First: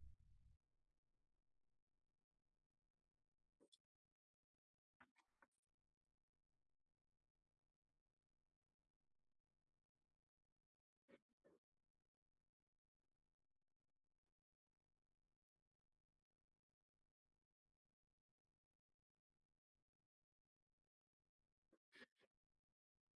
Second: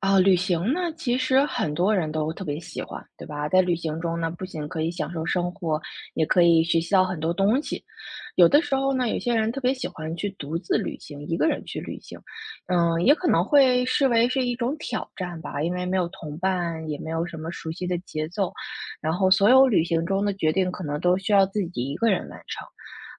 啊，旅行呢，其实很多人都特别喜欢，对吧？在旅行中呢，不仅可以享受生活，也可以学习到很多东西。有的时候呢，有些人特别喜欢去独自旅行，一个人去旅行，也可能会视为是一种挑战吧，因为没有同伴，也没有什么熟悉的节奏，然后所有旅行中的决定可能都需要自己一个人完成。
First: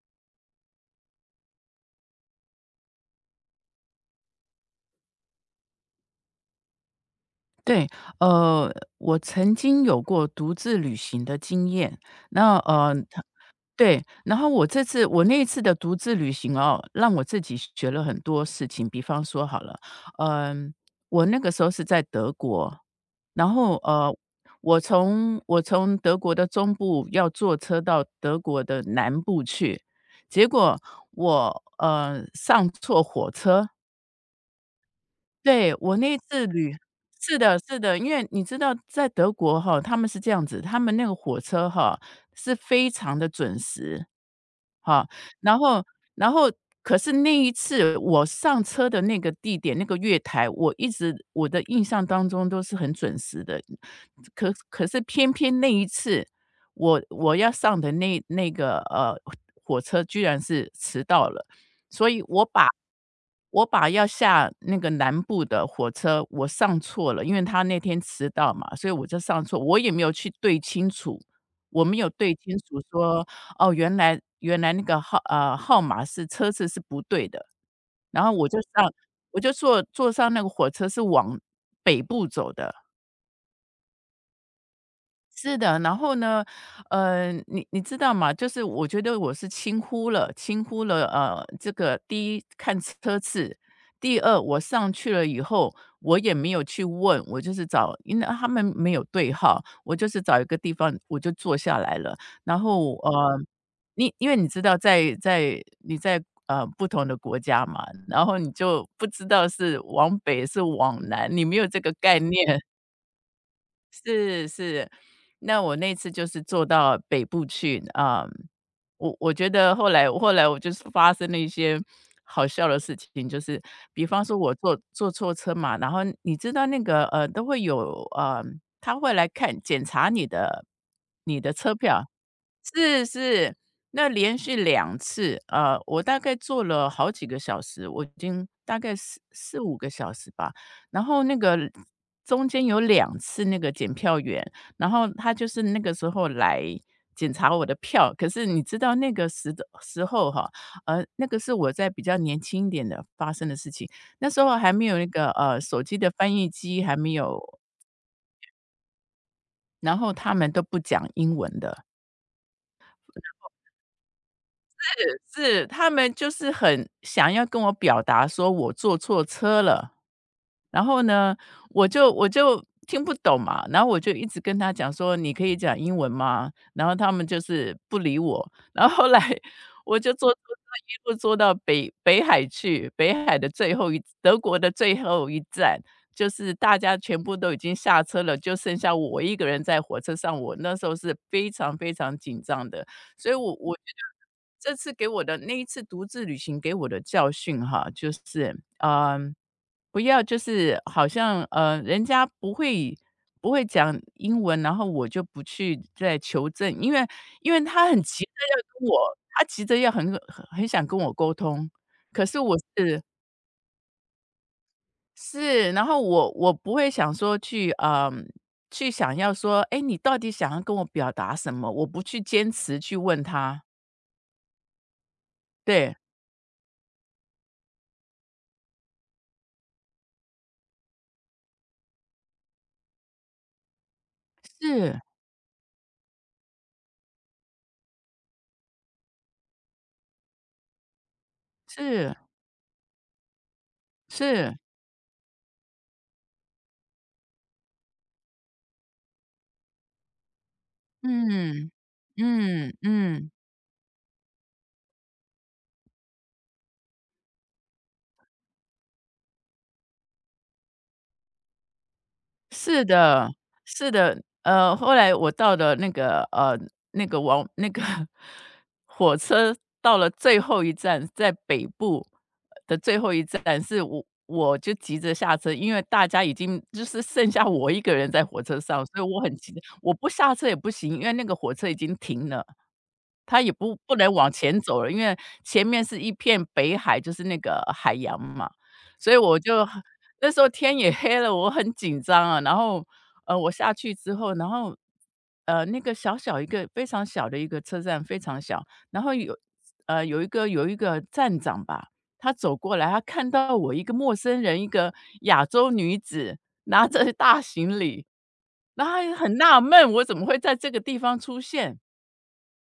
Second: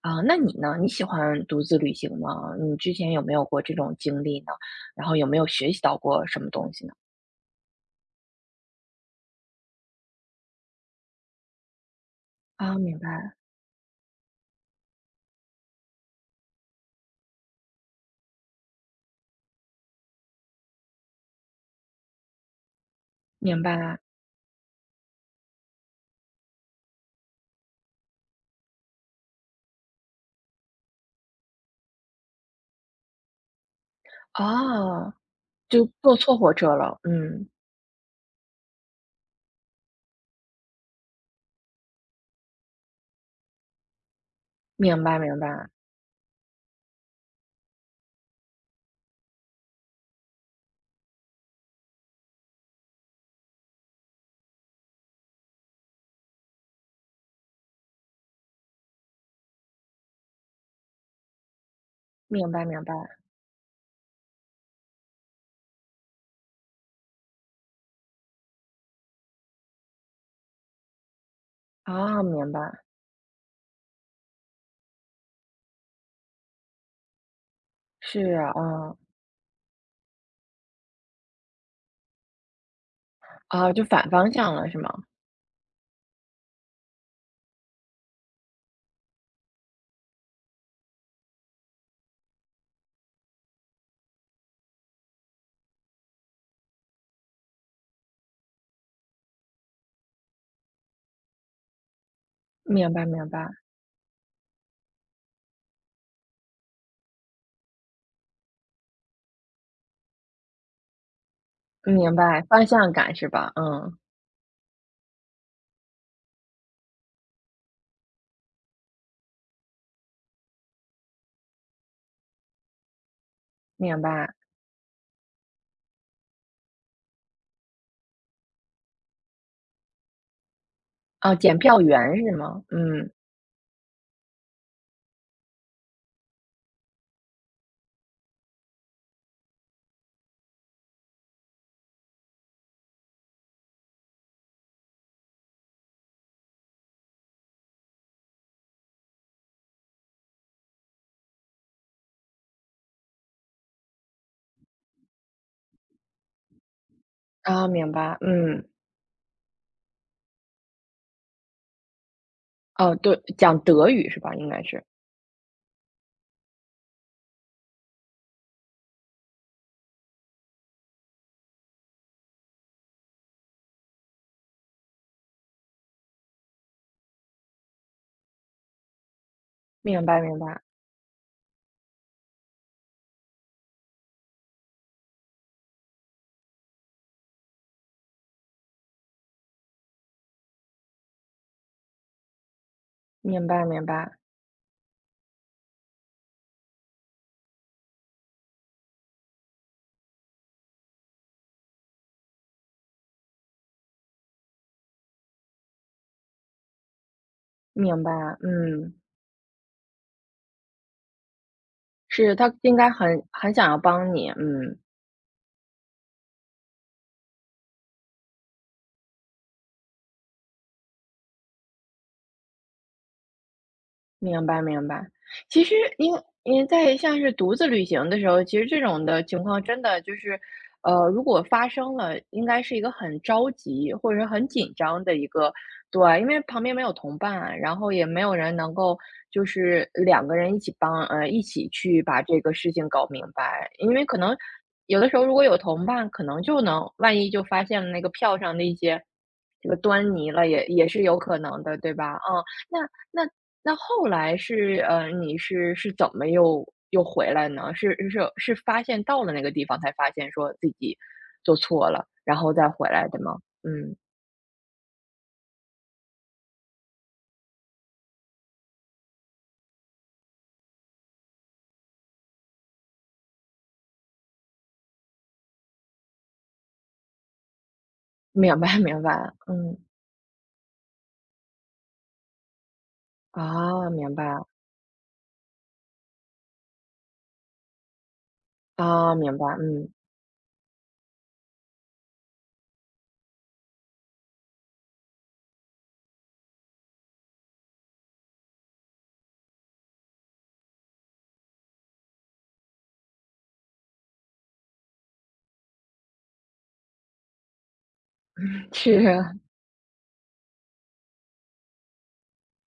啊，那你呢？你喜欢独自旅行吗？你之前有没有过这种经历呢？然后有没有学习到过什么东西呢？对，呃，我曾经有过独自旅行的经验。那啊，呃，明它白，对，然后我那一次的独自旅行哦，让我自己学了很多事情。比方说好了，嗯、我那个时候是在德国，然明后白。我从德国的中部要坐车到德国的南部去，结果我上错火车，哦，对，就我那坐一错次火旅车了，是嗯，的，是的，因为你知道在德国哈，他们是这样子，他们那个火车哈，是非常的准时，明哈，白明然白，后然后可是那一次我上车的那个地点，那个月台，我一直我的印象当中都是很准时的，可是偏偏那一次，我要上的那个，火车居然是迟到了，所以我明白把明白，我把要下那个南部的火车，我上错了，因为他那天迟到嘛，所以我就上错，我也没有去对清楚，我没有啊，对明清白，楚说，哦，原来那个号码是车次是不对的，然后是啊，嗯，我就坐上那个火车是往北部走的。啊，就反方向了是吗？是的，然后呢，你知道吗？就是我觉得我是轻忽了，轻忽了，这个第一看车次，第二我上去了以后，我也没有去问，我就是找，因为他们没有对号，我就是找一个地方我就坐下来了，然后明白明白，因为你知道在不同的国家嘛，然后你就不知道是往北是往南，你没有这个明概白，念，方向感是吧？嗯，是，是，那我那次就是坐到北部去。啊，我觉得后来我就是发生了一些好笑的事情。就是明比方白，说我坐错车嘛，然后你知道那个都会有，他会来检查你的啊，你的检车票票，员是吗？是，嗯，是，那连续两次，我大概坐了好几个小时，我已经大概四五个小时吧，然后那个中间有两次那个检票员，然后他就是那个时候来检查我的票。可是你知道那个时候哈，那个是我在比较年轻一点的发生的事情，那时候还没有那个，手机的翻译机还没有，啊，明白，嗯，然后他们都不讲英文的。哦，对，讲德语是吧？应该是，是，他们就是很想要跟我表达说我坐错车了。然后呢，我就听不懂嘛，然后我就一直跟他讲说：“你可以讲英文吗？”然后他们就是不理我，然后后来我明就白坐明坐坐白，一路坐到北海去，北海的最后一德国的最后一站，就是大家全部都已经下车了，就剩下我一个人在火车上，我那时候是非常非常紧张的。所以明我白我觉明白，得这次给我的那一次独自旅行给我的教训哈，就是，不要就是好像，人家不会讲英文，然后我就不去再求证，因为他很明白，急着要跟嗯。我他急着要很想跟我沟通，可是，是他我应该是，很很想要帮你，嗯。是，然后我不会想说去，去想要说，哎，你到底想要跟我表达什么？我不去坚持去问他，明白明白。其实对，因为在像是独自旅行的时候，其实这种的情况真的就是，如果发生了，应该是一个很着急或者是很紧是。张的一个对啊，因为旁边没有同伴，然后也没有人能够就是两个人一起帮一起去是，把这个事情搞明白。因为可能是，有的时候如果有同伴，可能就能万一就发现了那个票上的一些这个端倪了，也是有可能嗯，的，对吧？嗯，嗯，那嗯。那那后来是，你是怎么又回来呢？是发现到了那个地方才发现说自己做错了，然后再是回来的的，吗？是嗯，的，后来我到了那个呃，那个往那个 火车到了最后一站，在北部的最后一站，我就急着下车，因为大家已经就是剩下我一个人在火明车白上，所明以我白，很急的嗯，我不下车也不行，因为那个火车已经停了。它也不啊，不能明往白，前走了，因为前面是一片北海，就是那个海洋嘛，所啊，以明白，嗯，那时候天也 黑了，我很紧张啊。然后，我下去之后，然后，那个小小一个非常小的一个车站，非常小。然后有，有一个站长吧，他走过来，他看到我一个陌生人，一个亚洲女子拿着大行李，然后他也很是，纳闷，我怎么会在这个地方出现？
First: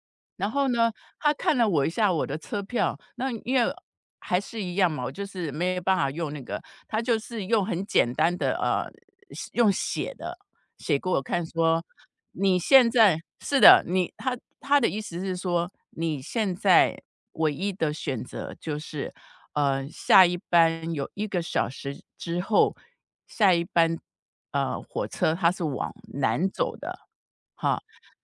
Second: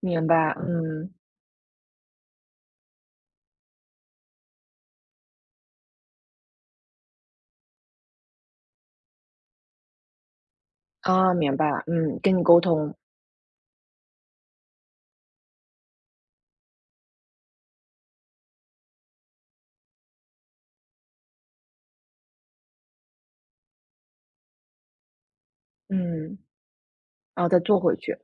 明然白，后呢，嗯，他看了我一下我的车票，那因为还是一样嘛，我就是没有办法用那个，他就是用很简单的，是用写的，写给我啊，看明白，说，嗯，跟你你沟现通，在是的，他的意思是说，你现在唯一的选择就是，下一班有一个小时之后，下一班火车它是往嗯，南走的，然后再哈，坐回去，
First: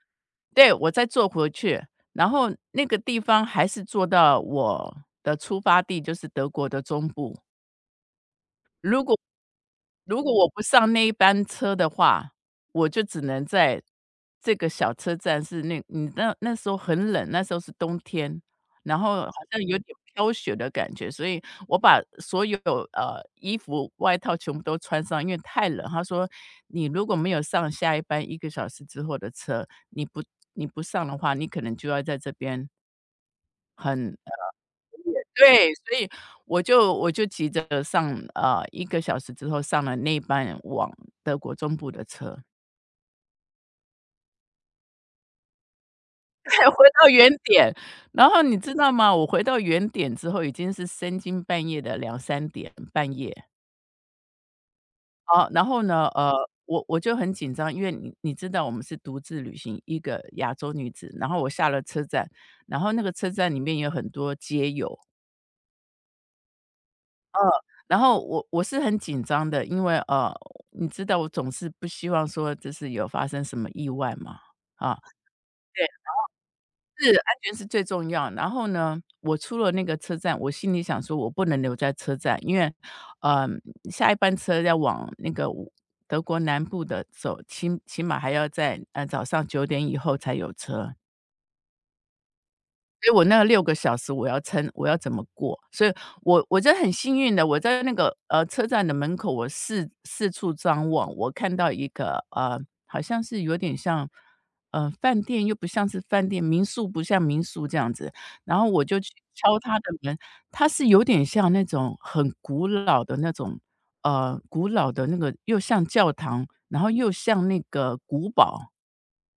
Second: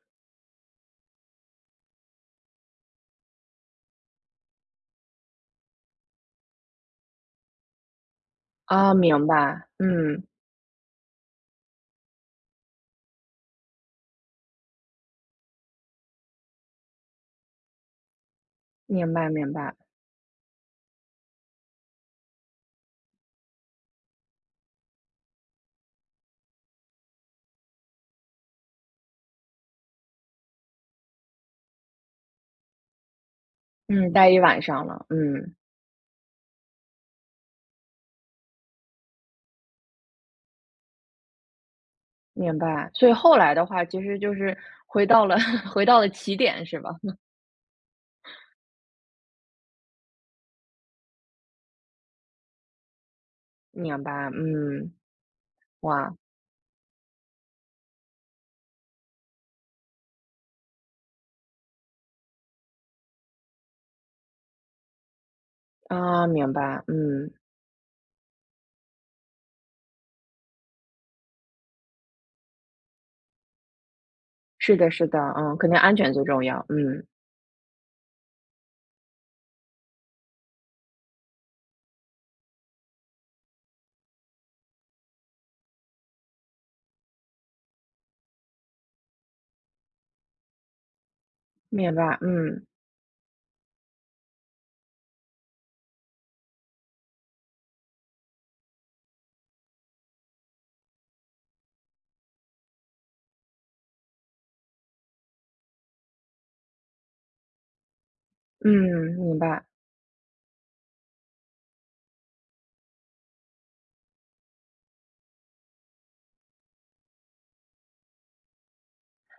对，我再坐回去。然后那个地方还是坐到我的出发地，就是德国的中部。啊，如果明白，嗯，如果我不上那一班车的话，我就只能在这个小车站是那你那那时候很冷，那时候是冬天，然明后白好明像白，有点飘雪的感觉，所以我把所有衣服、外套全部都穿上，因为太冷。他说：“你如果没有上下一班一个小时之后的车，你不上的话，你可能就要在这边嗯，很待一晚上了，嗯。对，所以我就急着上一个小时之后上了那班往德国中部的车，明白，所以后来的话，其实就是回到了 回到了起 点，才回是吧？到 原点。然后你知道吗？我回到原点之后已经是深更半夜的2、3点，半夜。明白，嗯，哦，然后呢，哇，我就很紧张，因为你知道我们是独自旅行，一个亚洲女子。然后我下了车站，然后那个车站里面有很多街友，啊，明白，嗯，嗯，然后我是很紧张的，因为，你知道我总是不希望说就是有发生什么意外嘛，是的，啊，是的，嗯，肯定安全最重要，嗯，对，是安全是最重要。然后呢，我出了那个车站，我心里想说我不能留在车站，因为，嗯，下一班车要往那个我德国南部的走，起码还要在，早上9点以后才有车。明白，嗯所以我那6个小时我要撑，我要怎么过？所以我真的很幸运的，我在那个，车站的门口，我四处张望，我看到一个，好像是有点像，饭店又不像是饭店，民宿不像民宿这样子，然后我就去嗯，明敲白，他的门，他是有点像那种很古老的那种，古老的那个又像教堂，然后又像那个古堡。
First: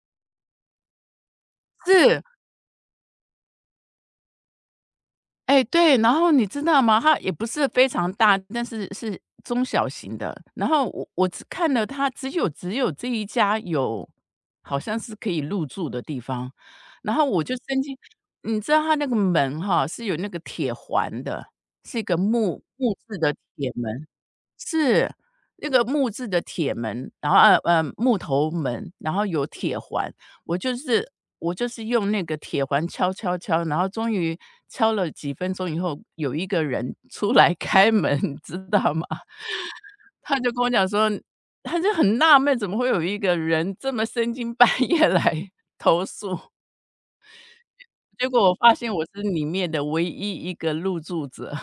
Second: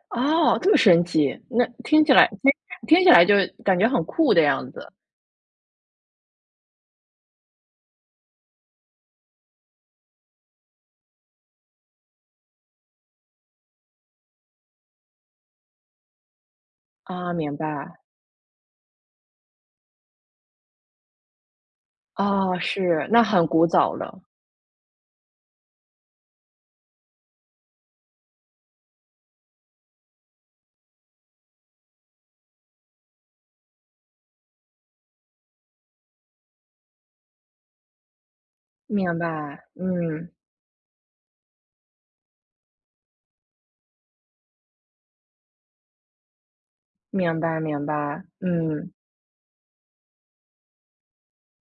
哦，这么神奇，那听起是。来听起来就感觉很酷的样子哎，对，然后你知道吗？它也不是非常大，但是是中小型的。然后我只看了它只有这一家有，好像是可以入住的地方。然后啊，我就明伸白，进你知道它那个门哈，是有那个铁环的，是一个哦，木木是，质那的很古铁早门。了，是，那个木质的铁门，然后木头门，然后有铁环，我就是我就是用那个铁环敲敲敲，然后终于敲了几分钟以后，有一个人 出来开门，你知道吗？明白，嗯，他就跟我讲说，他就很纳闷，怎么会有一个人这么深更半夜 来投诉？明白，明白，结果我发嗯。现我是里面的唯一一个入住者，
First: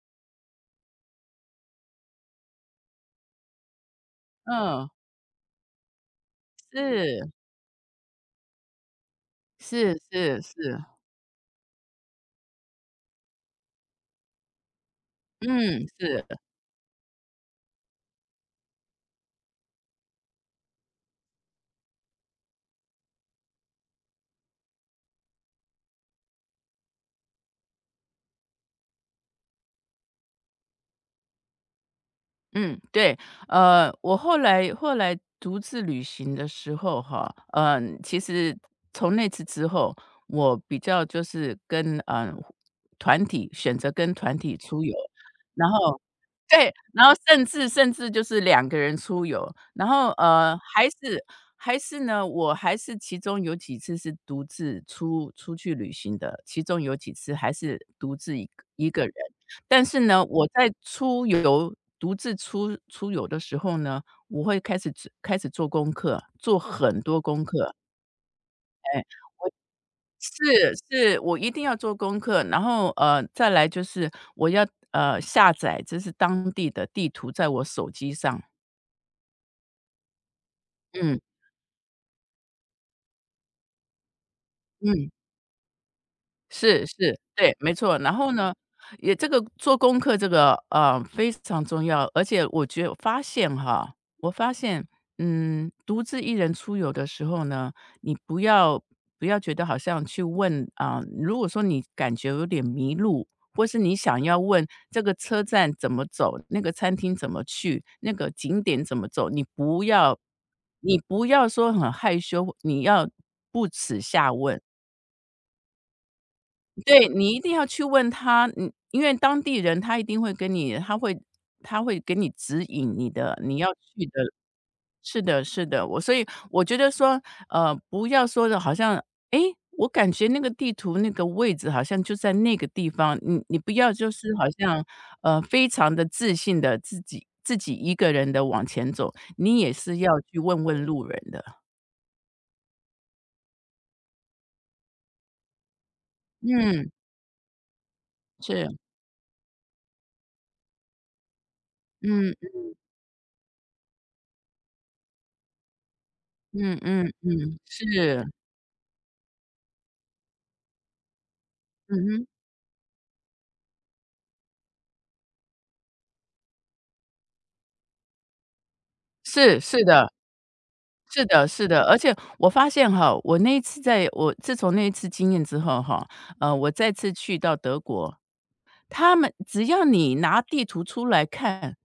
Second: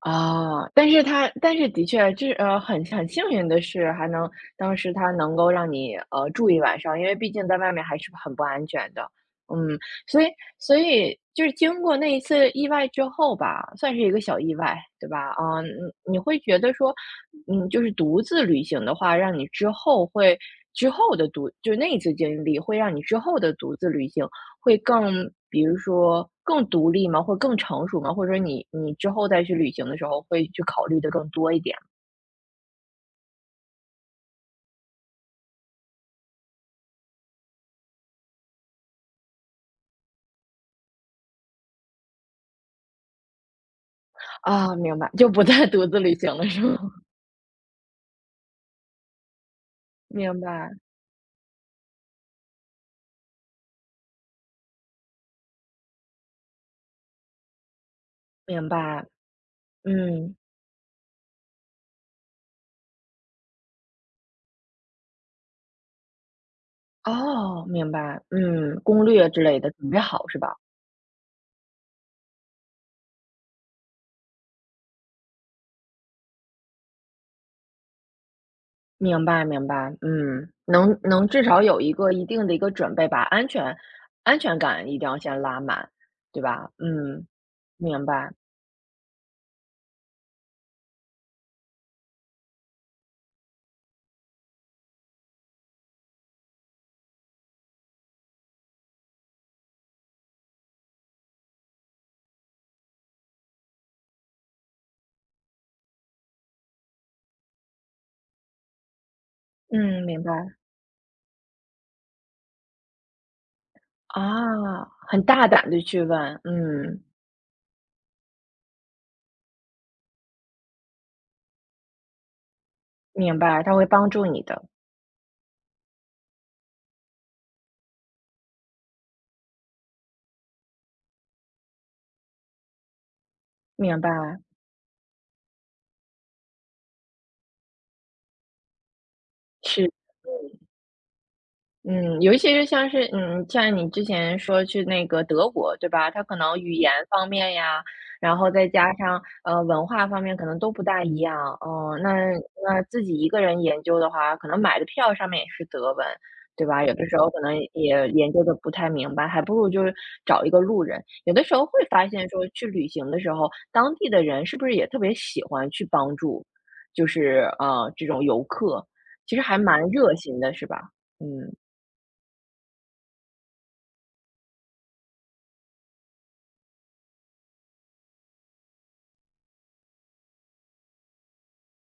啊，但是他但是的确，就是很幸运的是，还能当嗯，时他能够让你住一晚上，因为是，毕竟在外面还是很不安全的。嗯，是所以是所是，以就是经过那一次意外之后吧，算是一个小意外，对吧？啊，嗯嗯，你是。会觉得说，嗯，就是独自旅行的话，让你之后会之后的独，就是那一次经历会让你之后的独自旅行会更比如说更独立吗？会更成熟吗？或者说你之后再去旅行的时候会去考虑的更多一点吗？嗯，对，我后来独自旅行的时候哈，嗯，其实从那次之后，我比较就是跟团体选择跟团体啊，出游，明白，就不再 然 独自后旅行了是对，吗？然后甚至就是两个人出游，然后，明白，还是还是呢，我还是其中有几次是独自出去旅行的，其中有几次还是独自一个明一个白，人。但是呢，嗯，我在出游独自出游的时候呢，我会开始做功课，做很多功哦，课，明白，嗯，哎。攻略之类的准备好是吧？是是，我一定要做功课，然后，再来就是我要，下载这是当地的地图在我手机上，明白，明白，嗯，能嗯能至少有一个一定的一个准备把安全安全感一定嗯。要先拉满，对吧？是是，嗯，对，没错。明然后白，呢，也这个做功课这个，非常重要，而且我觉得发现哈，我发现，嗯，独自一人出游的时候呢，你不要觉得好像去问啊，如果说你感觉有点迷路，或是你想要问这个车站怎么走，那个餐厅怎么去，那个景点怎么走，你不嗯，要明白，你不要说很害羞，你要不耻下问。啊，很大胆的去问，嗯。对，你一定要去问他，嗯，因为当地人他一定会跟你他会他会给你指引你的明你白，要他会去帮的助你的，是的是的，我所以我觉得说，不要说的好像，诶，我感觉那个地图那个位置好像就在那个地方，你你不要明白，就是好像，非常的自信的自己一个人的往前走，你也是，是要去嗯问问路人的。嗯，尤其是像是嗯，像你之前说去那个德国，对吧？它可能语嗯，言方面呀，然后是，再加上文化方面，可能都不大一样。嗯、那嗯，那自己一个人研究的话，可能买的票上面也是德文，对嗯吧？有的嗯时候可能嗯，是，也研究的不太明白，还不如就是找一个路人。有的时候会嗯发哼，现说，去旅行的时候，当地的人是不是也特别喜欢去帮助，就是这种游客，其实还是，蛮是的。热心的，是吧？是的，嗯。是的，而且我发现哈，我那一次在我自从那一次经验之后哈，我再次去到德国，他们只要你拿地图出来看，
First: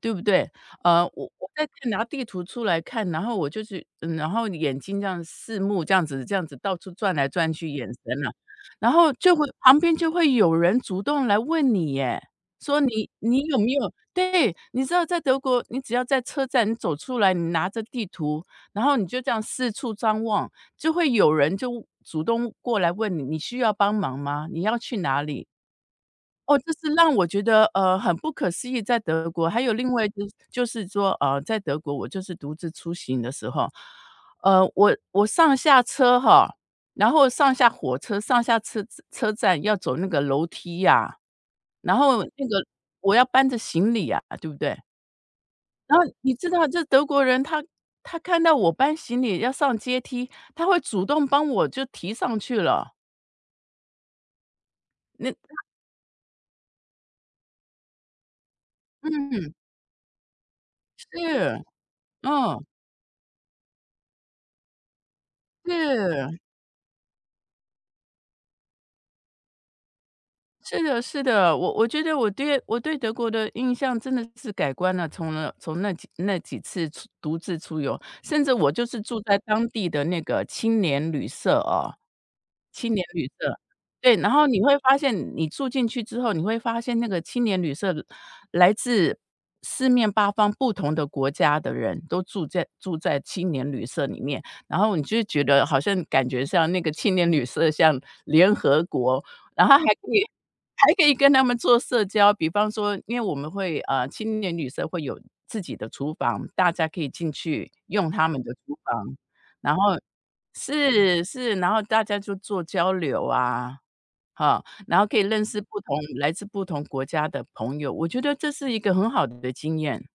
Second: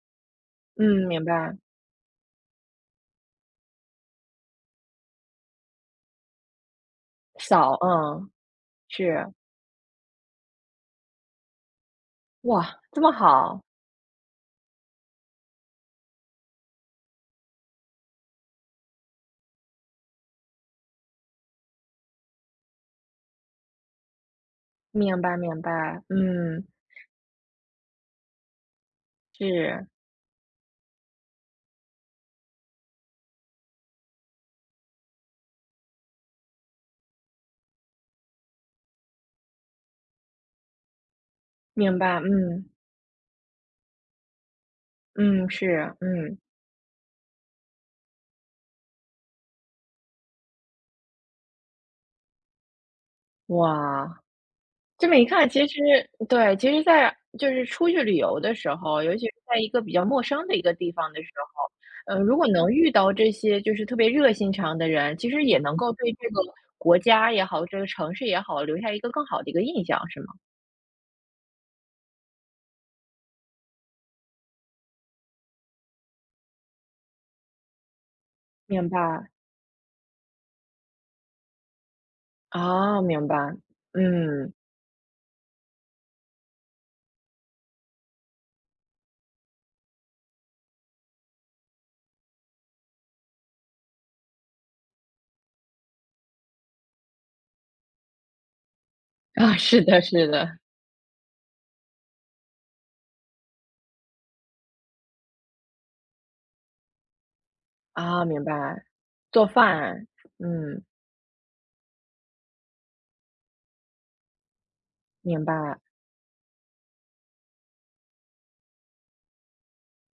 对不对？嗯，明我我白，在看拿地图出来看，然后我就去嗯，然后眼睛这样四目这样子到处转来转去，扫，眼神嗯，啊，然后是，就会旁边就会有人主动来问你耶，说哇，这你么你有好，没有对，你知道在德国，你只要在车站你走出来，你拿着地图，然后你就这样四处张望，就会有人就主动过来问你，你需要帮忙吗？你要去哪明白里？明白，哦，嗯，这是让我觉得，很不可思议，在德国。还有是，另外就是说，在德国我就是独自出行的时候，我我上下车哈，然后上下火车、上下车车站要走那个楼梯呀，然明白，后那个嗯，我要搬着行李呀，对不对？嗯，是，然后你嗯，知道这德国人他他看到我搬行李要上阶梯，他会主动帮我就提上去了。哇，这么一那看，其实对，其实在就是出去旅游的时候，尤其是嗯，在一个比较陌生的一个地是，方的时候，嗯，如果嗯，能遇到这些就是特别热心肠的人，其实也能够对这是。个国家也好，这个城市也好，留下一个更好的一个印象，是吗？是的，是的，我我觉得我对我对德国的印象真的是改观了，从了从那几次出独自出游，甚至我就明是住白，在当地的那个青年旅社哦，青啊，年旅明白，社，对，然后嗯。你会发现你住进去之后，你会发现那个青年旅社来自四面八方不同的国家的人都住在住在青年旅社里面，然后你就觉得好像感觉像那个青年旅社像联合国，啊，然后是还可的以是的，还可以跟他们做社交，比方说，因为我们会青年旅社会有自己的厨房，大家可以进去用啊，他们明的厨白，房，做然后饭，嗯，是是，然后大家就做交流啊，哈，然后可以认明识不白，同来自不同国家的朋友，我觉得这是一个很好的经验。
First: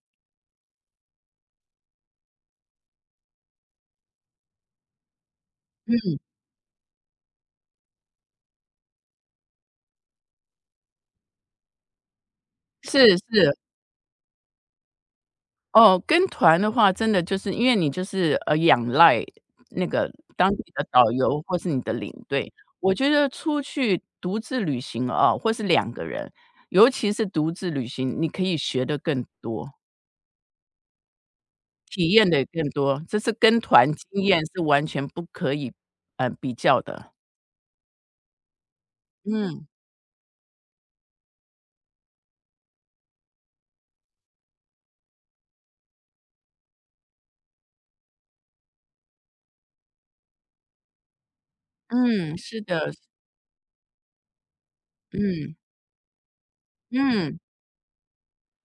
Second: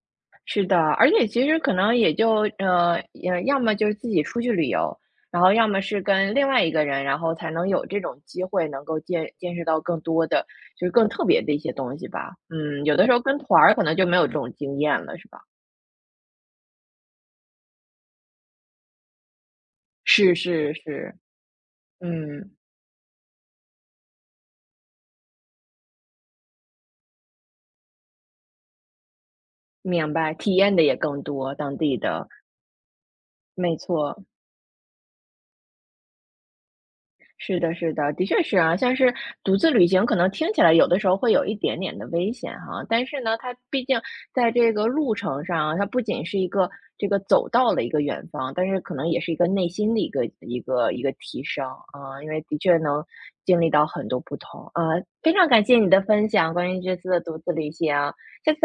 是的，而且其实可能也就，呃，要么就是自己出去旅游，然后要么是嗯，跟另外一个人，然后才能有这种机会能够见识到更多的，就是更特别的一些东西吧。嗯，有的时是候跟是。团儿可能就没有这种经验了，是吧？哦，跟团的话，真的就是因为你就是，仰赖那个是当地是的导是，游或是你的领嗯，队。我觉得出去独自旅行啊，或是两个人，尤其是独自旅行，你可以学的更多，明白，体验的也更多，当地体的，验的更多，这是跟没团经错。验是完全不可以，比较的。是的，是的，的确是啊，像是独嗯，自旅行，可能听起来有的时候会有一点点的危险哈，但是呢，它毕竟在这个路程上啊，它不仅是一个这个走到了一个远方，但是可能也是一个内心的一个一个提升啊，因嗯，为的是确的，能经历到很多不同啊，非常嗯，感谢你的分享，关于这次的嗯，独自旅行。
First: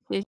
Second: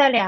谢谢